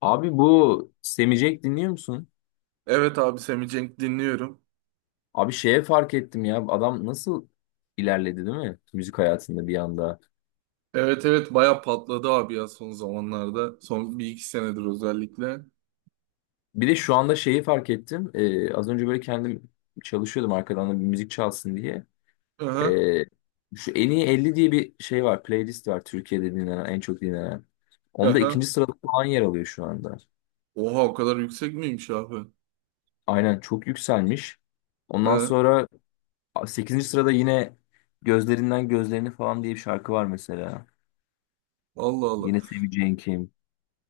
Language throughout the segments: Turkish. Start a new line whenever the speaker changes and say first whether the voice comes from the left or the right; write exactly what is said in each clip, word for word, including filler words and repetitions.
left: Abi bu Semicek dinliyor musun?
right: Evet abi Semi Cenk dinliyorum.
left: Abi şeye fark ettim ya adam nasıl ilerledi değil mi? Müzik hayatında bir anda.
right: Evet, evet, baya patladı abi ya son zamanlarda. Son bir iki senedir özellikle.
left: Bir de şu anda şeyi fark ettim. Ee, az önce böyle kendim çalışıyordum arkadan da bir müzik çalsın diye.
right: Aha,
left: Ee, Şu en iyi elli diye bir şey var. Playlist var Türkiye'de dinlenen en çok dinlenen. Onda
right: aha.
left: ikinci sırada falan yer alıyor şu anda.
right: Oha, o kadar yüksek miymiş abi?
left: Aynen çok yükselmiş. Ondan
right: Hı.
left: sonra sekizinci sırada yine Gözlerinden Gözlerini falan diye bir şarkı var mesela.
right: Allah Allah.
left: Yine Semih kim,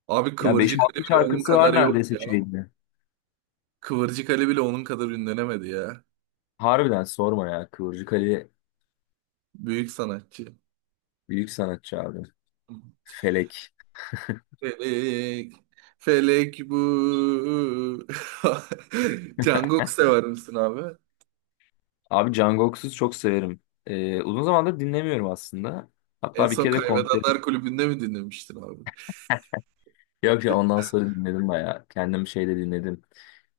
right: Abi
left: ya beş
right: Kıvırcık Ali
left: altı
right: bile onun
left: şarkısı
right: kadar
left: var
right: yok
left: neredeyse
right: ya.
left: şeyinde.
right: Kıvırcık Ali bile onun kadar ünlenemedi ya.
left: Harbiden sorma ya. Kıvırcık Ali
right: Büyük sanatçı.
left: büyük sanatçı abi. Felek.
right: Felek. Felek bu. Jungkook sever misin abi?
left: Abi Can çok severim. Ee, uzun zamandır dinlemiyorum aslında.
right: En
left: Hatta bir
right: son
left: kere de
right: Kaybedenler
left: konserim.
right: Kulübü'nde mi dinlemiştin abi?
left: Yok ya ondan sonra dinledim bayağı. Kendim şeyde dinledim.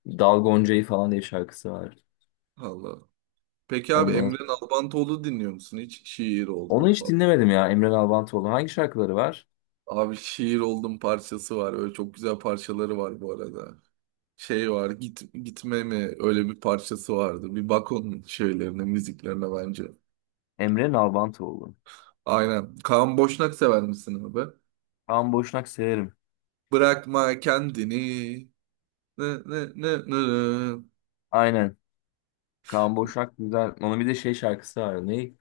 left: Dal Gonca'yı falan diye bir şarkısı var.
right: Allah. Peki abi
left: Ondan...
right: Emre Nalbantoğlu dinliyor musun? Hiç şiir
left: Onu
right: oldum
left: hiç
right: falan.
left: dinlemedim ya Emre Nalbantoğlu. Hangi şarkıları var?
right: Abi şiir oldum parçası var. Öyle çok güzel parçaları var bu arada. Şey var, git, gitme mi öyle bir parçası vardı. Bir bak onun şeylerine, müziklerine bence.
left: Emre Nalbantoğlu.
right: Aynen. Kaan Boşnak sever misin abi?
left: Kaan Boşnak severim.
right: Bırakma kendini. Nı, nı, nı, nı.
left: Aynen. Kaan Boşnak güzel. Onun bir de şey şarkısı var. Ne?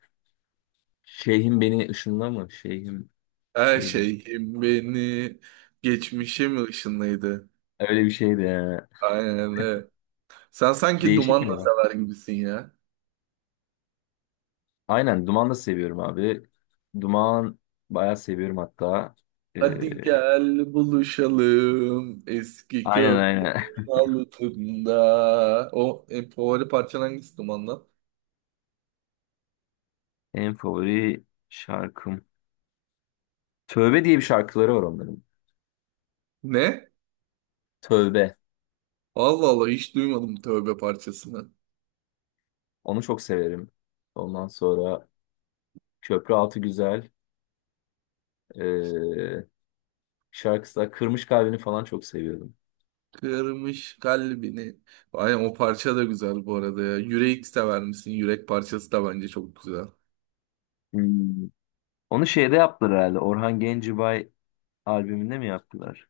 left: Şeyhim beni ışınla mı? Şeyhim
right: Her
left: şey mi?
right: şeyim beni. Geçmişim ışınlıydı.
left: Öyle bir şeydi ya.
right: Aynen öyle. Sen sanki
left: Değişik bir
right: Dumanla
left: olay.
right: sever gibisin ya.
left: Aynen Duman da seviyorum abi. Duman bayağı seviyorum hatta.
right: Hadi
left: Ee,
right: gel buluşalım eski
left: aynen
right: köprü
left: aynen.
right: altında. O en favori parçan hangisi Duman'dan?
left: En favori şarkım. Tövbe diye bir şarkıları var onların.
right: Ne?
left: Tövbe.
right: Allah Allah, hiç duymadım tövbe parçasını.
left: Onu çok severim. Ondan sonra Köprü Altı Güzel. Ee, Şarkısı da Kırmış Kalbini falan çok seviyordum.
right: Kırmış kalbini. Aynen o parça da güzel bu arada ya. Yürek sever misin? Yürek parçası da bence çok güzel.
left: Hmm. Onu şeyde yaptılar herhalde. Orhan Gencebay albümünde mi yaptılar?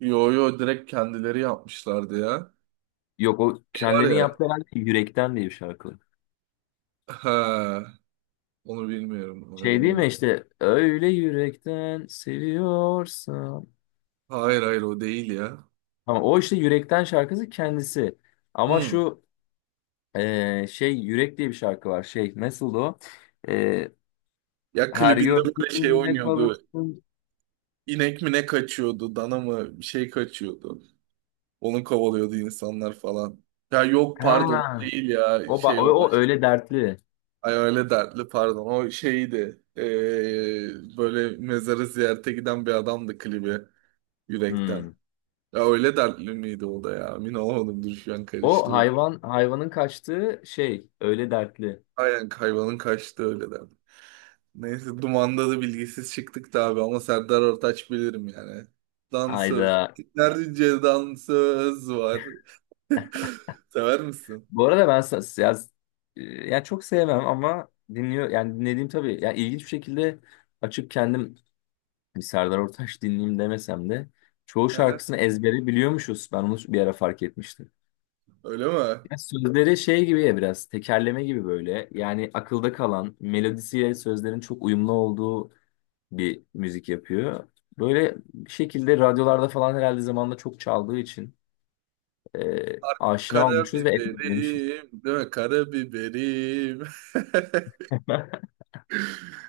right: Yo, yo, direkt kendileri yapmışlardı ya.
left: Yok o
right: Şey var
left: kendilerinin
right: ya.
left: yaptığı herhalde yürekten diye bir şarkı.
right: Ha, onu bilmiyorum. Onu
left: Şey değil mi
right: bilmiyorum.
left: işte öyle yürekten seviyorsan.
right: Hayır, hayır, o değil ya.
left: Ama o işte yürekten şarkısı kendisi. Ama
right: Hmm.
left: şu e, şey yürek diye bir şarkı var. Şey nasıldı o? E,
right: Ya
left: Her
right: klibinde böyle şey
left: gördüğünde
right: oynuyordu.
left: kalırsın.
right: İnek mi ne kaçıyordu, dana mı bir şey kaçıyordu. Onu kovalıyordu insanlar falan. Ya yok, pardon, o
left: Ha,
right: değil ya,
left: o, ba-
right: şey,
left: o,
right: o
left: o
right: baş...
left: öyle dertli.
right: Ay, öyle dertli, pardon, o şeydi. Ee, böyle mezarı ziyarete giden bir adamdı klibi yürekten.
left: Hmm.
right: Ya öyle dertli miydi o da ya? Emin olamadım, dur, şu an
left: O
right: karıştı.
left: hayvan hayvanın kaçtığı şey öyle dertli.
right: Aynen hayvanın kaçtı öyle derdi. Neyse Duman'da da bilgisiz çıktık da abi, ama Serdar Ortaç bilirim yani. Dansöz.
left: Ayda.
right: Nerede Ceydan var. Sever misin?
left: Bu arada ben sa- ya, e, ya çok sevmem ama dinliyor yani dinlediğim tabii ya ilginç bir şekilde açıp kendim bir Serdar Ortaç dinleyeyim demesem de çoğu
right: Aha,
left: şarkısını ezbere biliyormuşuz. Ben onu bir ara fark etmiştim.
right: öyle mi?
left: Ya sözleri şey gibi ya biraz tekerleme gibi böyle. Yani akılda kalan melodisiyle sözlerin çok uyumlu olduğu bir müzik yapıyor. Böyle bir şekilde radyolarda falan herhalde zamanında çok çaldığı için e, aşina olmuşuz ve ezberlemişiz.
right: Karabiberim, değil mi? Karabiberim.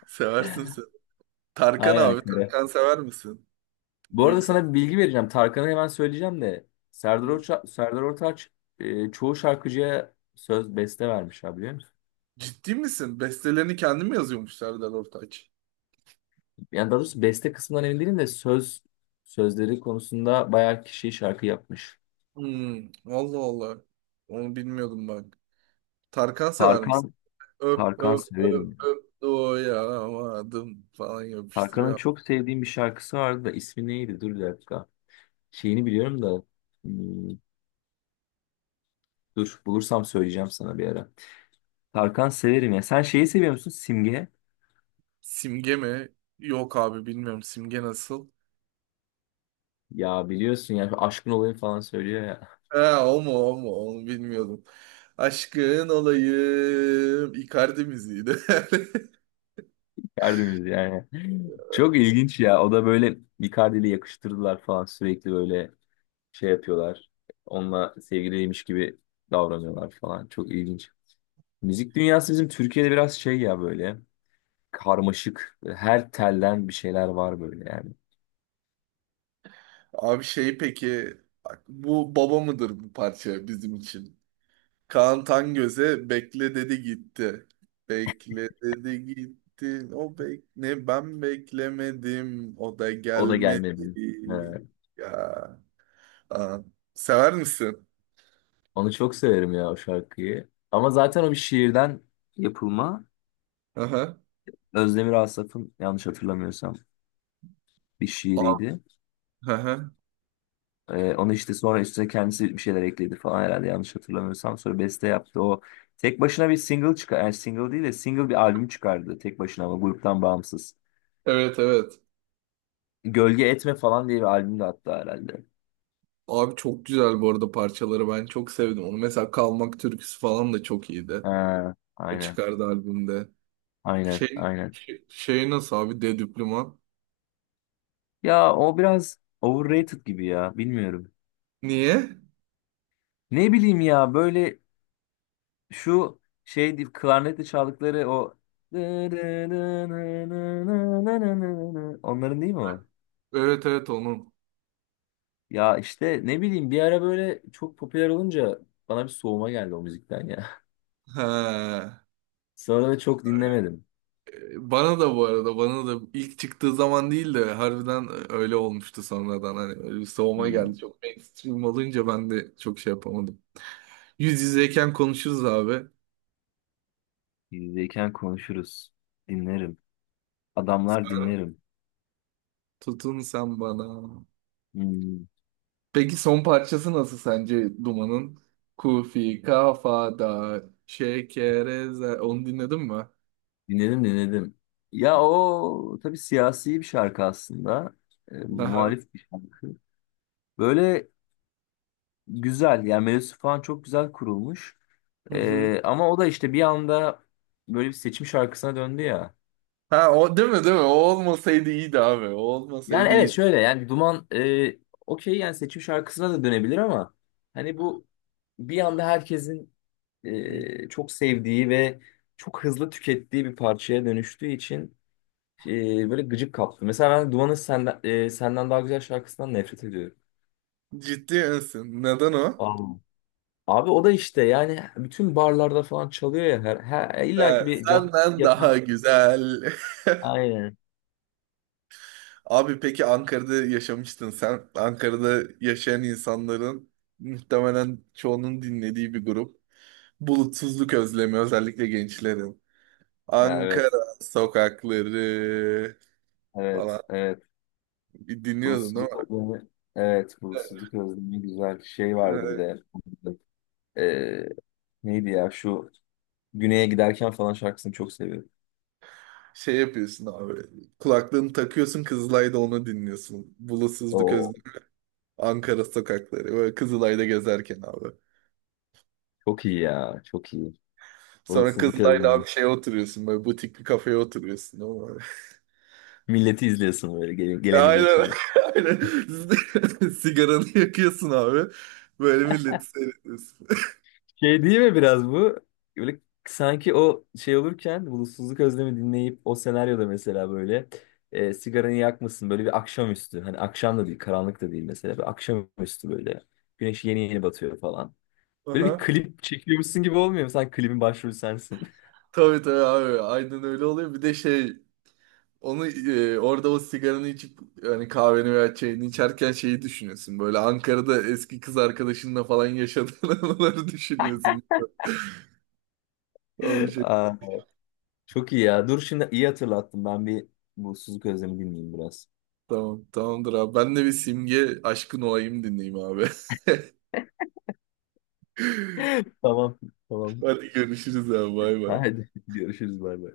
right: Seversin sen. Tarkan
left: Aynen.
right: abi, Tarkan sever misin?
left: Bu arada
right: Büyük
left: sana bir
right: sahne.
left: bilgi vereceğim. Tarkan'ı hemen söyleyeceğim de Serdar
right: Hı.
left: Orça- Serdar Ortaç e, çoğu şarkıcıya söz beste vermiş abi biliyor musun?
right: Ciddi misin? Bestelerini kendim yazıyormuş Serdar Ortaç.
left: Yani daha doğrusu beste kısmından emin değilim de söz sözleri konusunda bayağı kişi şarkı yapmış.
right: Hmm, Allah Allah. Onu bilmiyordum bak. Tarkan sever misin?
left: Tarkan
right: Öp
left: Tarkan
right: öp
left: severim.
right: öp öp doyamadım falan
left: Tarkan'ın
right: yapıştırıyor.
left: çok sevdiğim bir şarkısı vardı da ismi neydi? Dur bir dakika. Şeyini biliyorum da hmm, dur bulursam söyleyeceğim sana bir ara. Tarkan severim ya. Sen şeyi seviyor musun? Simge.
right: Simge mi? Yok abi, bilmiyorum. Simge nasıl?
left: Ya biliyorsun ya şu aşkın olayı falan söylüyor ya.
right: Ha, o mu, o mu, onu bilmiyordum. Aşkın olayım. Icardi müziğiydi.
left: Icardi'miz yani. Çok ilginç ya. O da böyle Icardi'yle yakıştırdılar falan. Sürekli böyle şey yapıyorlar. Onunla sevgiliymiş gibi davranıyorlar falan. Çok ilginç. Müzik dünyası bizim Türkiye'de biraz şey ya böyle. Karmaşık. Her telden bir şeyler var böyle yani.
right: Abi şey peki bak, bu baba mıdır bu parça bizim için? Kaan Tangöz'e bekle dedi gitti. Bekle dedi gitti. O bek ne, ben beklemedim. O da
left: O da
right: gelmedi.
left: gelmedi. He.
right: Ya. Aa. Sever misin?
left: Onu çok severim ya o şarkıyı. Ama zaten o bir şiirden yapılma.
right: Aha.
left: Özdemir Asaf'ın yanlış hatırlamıyorsam bir
right: Aa.
left: şiiriydi.
right: Aha.
left: Ee, onu işte sonra üstüne kendisi bir şeyler ekledi falan herhalde yanlış hatırlamıyorsam. Sonra beste yaptı. O tek başına bir single çıkar. Yani single değil de single bir albüm çıkardı tek başına ama gruptan bağımsız.
right: Evet, evet.
left: Gölge Etme falan diye bir albüm de attı herhalde.
right: Abi çok güzel bu arada parçaları, ben çok sevdim. Onu mesela, Kalmak türküsü falan da çok iyiydi.
left: Ha,
right: O
left: aynen.
right: çıkardı albümde.
left: Aynen.
right: Şey,
left: Aynen.
right: şey, şey nasıl abi Dedüplüman?
left: Ya o biraz overrated gibi ya. Bilmiyorum.
right: Niye?
left: Ne bileyim ya böyle şu şey deyip klarnetle çaldıkları o onların değil mi o?
right: Evet, evet, onun.
left: Ya işte ne bileyim bir ara böyle çok popüler olunca bana bir soğuma geldi o müzikten ya.
right: He.
left: Sonra da çok dinlemedim.
right: Bana da bu arada, bana da ilk çıktığı zaman değil de harbiden öyle olmuştu sonradan. Hani öyle bir soğuma
left: Hmm.
right: geldi. Çok mainstream olunca ben de çok şey yapamadım. Yüz yüzeyken konuşuruz abi.
left: Yüzdeyken konuşuruz. Dinlerim. Adamlar dinlerim.
right: Tutun sen bana.
left: Hmm.
right: Peki son parçası nasıl sence Duman'ın? Kufi kafada şekereze. Onu dinledin mi?
left: Dinledim dinledim. Ya o tabii siyasi bir şarkı aslında. E,
right: Aha.
left: muhalif bir şarkı. Böyle güzel yani melodisi falan çok güzel kurulmuş.
right: Hı hı.
left: E, ama o da işte bir anda böyle bir seçim şarkısına döndü ya.
right: Ha, o değil mi, değil mi? O olmasaydı iyiydi abi. O
left: Yani
right: olmasaydı
left: evet
right: iyiydi.
left: şöyle yani Duman e, okey yani seçim şarkısına da dönebilir ama hani bu bir anda herkesin e, çok sevdiği ve çok hızlı tükettiği bir parçaya dönüştüğü için e, böyle gıcık kaptı. Mesela ben Duman'ın senden, e, senden daha güzel şarkısından nefret ediyorum.
right: Ciddi misin? Neden o?
left: Aa. Abi o da işte yani bütün barlarda falan çalıyor ya her, her illa
right: Ha,
left: ki bir can
right: senden daha
left: yapan.
right: güzel.
left: Aynen.
right: Abi peki Ankara'da yaşamıştın sen. Ankara'da yaşayan insanların muhtemelen çoğunun dinlediği bir grup. Bulutsuzluk Özlemi, özellikle gençlerin.
left: Ha,
right: Ankara
left: Evet,
right: sokakları
left: evet,
right: falan
left: evet.
right: bir dinliyordun değil
left: Bulutsuzluk
right: mi?
left: özlemi. Evet, bulutsuzluk özlemi güzel bir şey vardı bir
right: Evet.
left: de. Ee, Neydi ya şu Güney'e giderken falan şarkısını çok seviyorum.
right: Şey yapıyorsun abi. Kulaklığını takıyorsun, Kızılay'da onu dinliyorsun. Bulutsuzluk özlem.
left: Oo,
right: Ankara sokakları. Böyle Kızılay'da gezerken abi.
left: çok iyi ya, çok iyi.
right: Sonra
left: Bulutsuzluk
right: Kızılay'da abi
left: özlemi.
right: şeye oturuyorsun. Böyle butik bir kafeye oturuyorsun.
left: Milleti izliyorsun böyle gelen- geleni
right: Aynen.
left: geçeni.
right: Aynen. Sigaranı yakıyorsun abi. Böyle milleti seyrediyorsun.
left: Şey değil mi biraz bu? Böyle sanki o şey olurken bulutsuzluk özlemi dinleyip o senaryoda mesela böyle e, sigaranı yakmasın böyle bir akşamüstü. Hani akşam da değil, karanlık da değil mesela. Bir akşamüstü böyle. Güneş yeni yeni batıyor falan. Böyle bir
right: Aha.
left: klip çekiyormuşsun gibi olmuyor mu? Sen klibin başrolü sensin.
right: Tabii, tabii abi. Aynen öyle oluyor. Bir de şey, onu, e, orada o sigaranı içip hani kahveni veya çayını içerken şeyi düşünüyorsun. Böyle Ankara'da eski kız arkadaşınla falan yaşadığın anıları düşünüyorsun. Öyle şey.
left: Aa, çok iyi ya. Dur şimdi iyi hatırlattım. Ben bir bu Suzuki Özlem'i dinleyeyim biraz.
right: Tamam, tamamdır abi. Ben de bir Simge Aşkın Olayım dinleyeyim abi.
left: Tamam, tamam.
right: Hadi görüşürüz abi. Bay bay.
left: Hadi görüşürüz bay bay.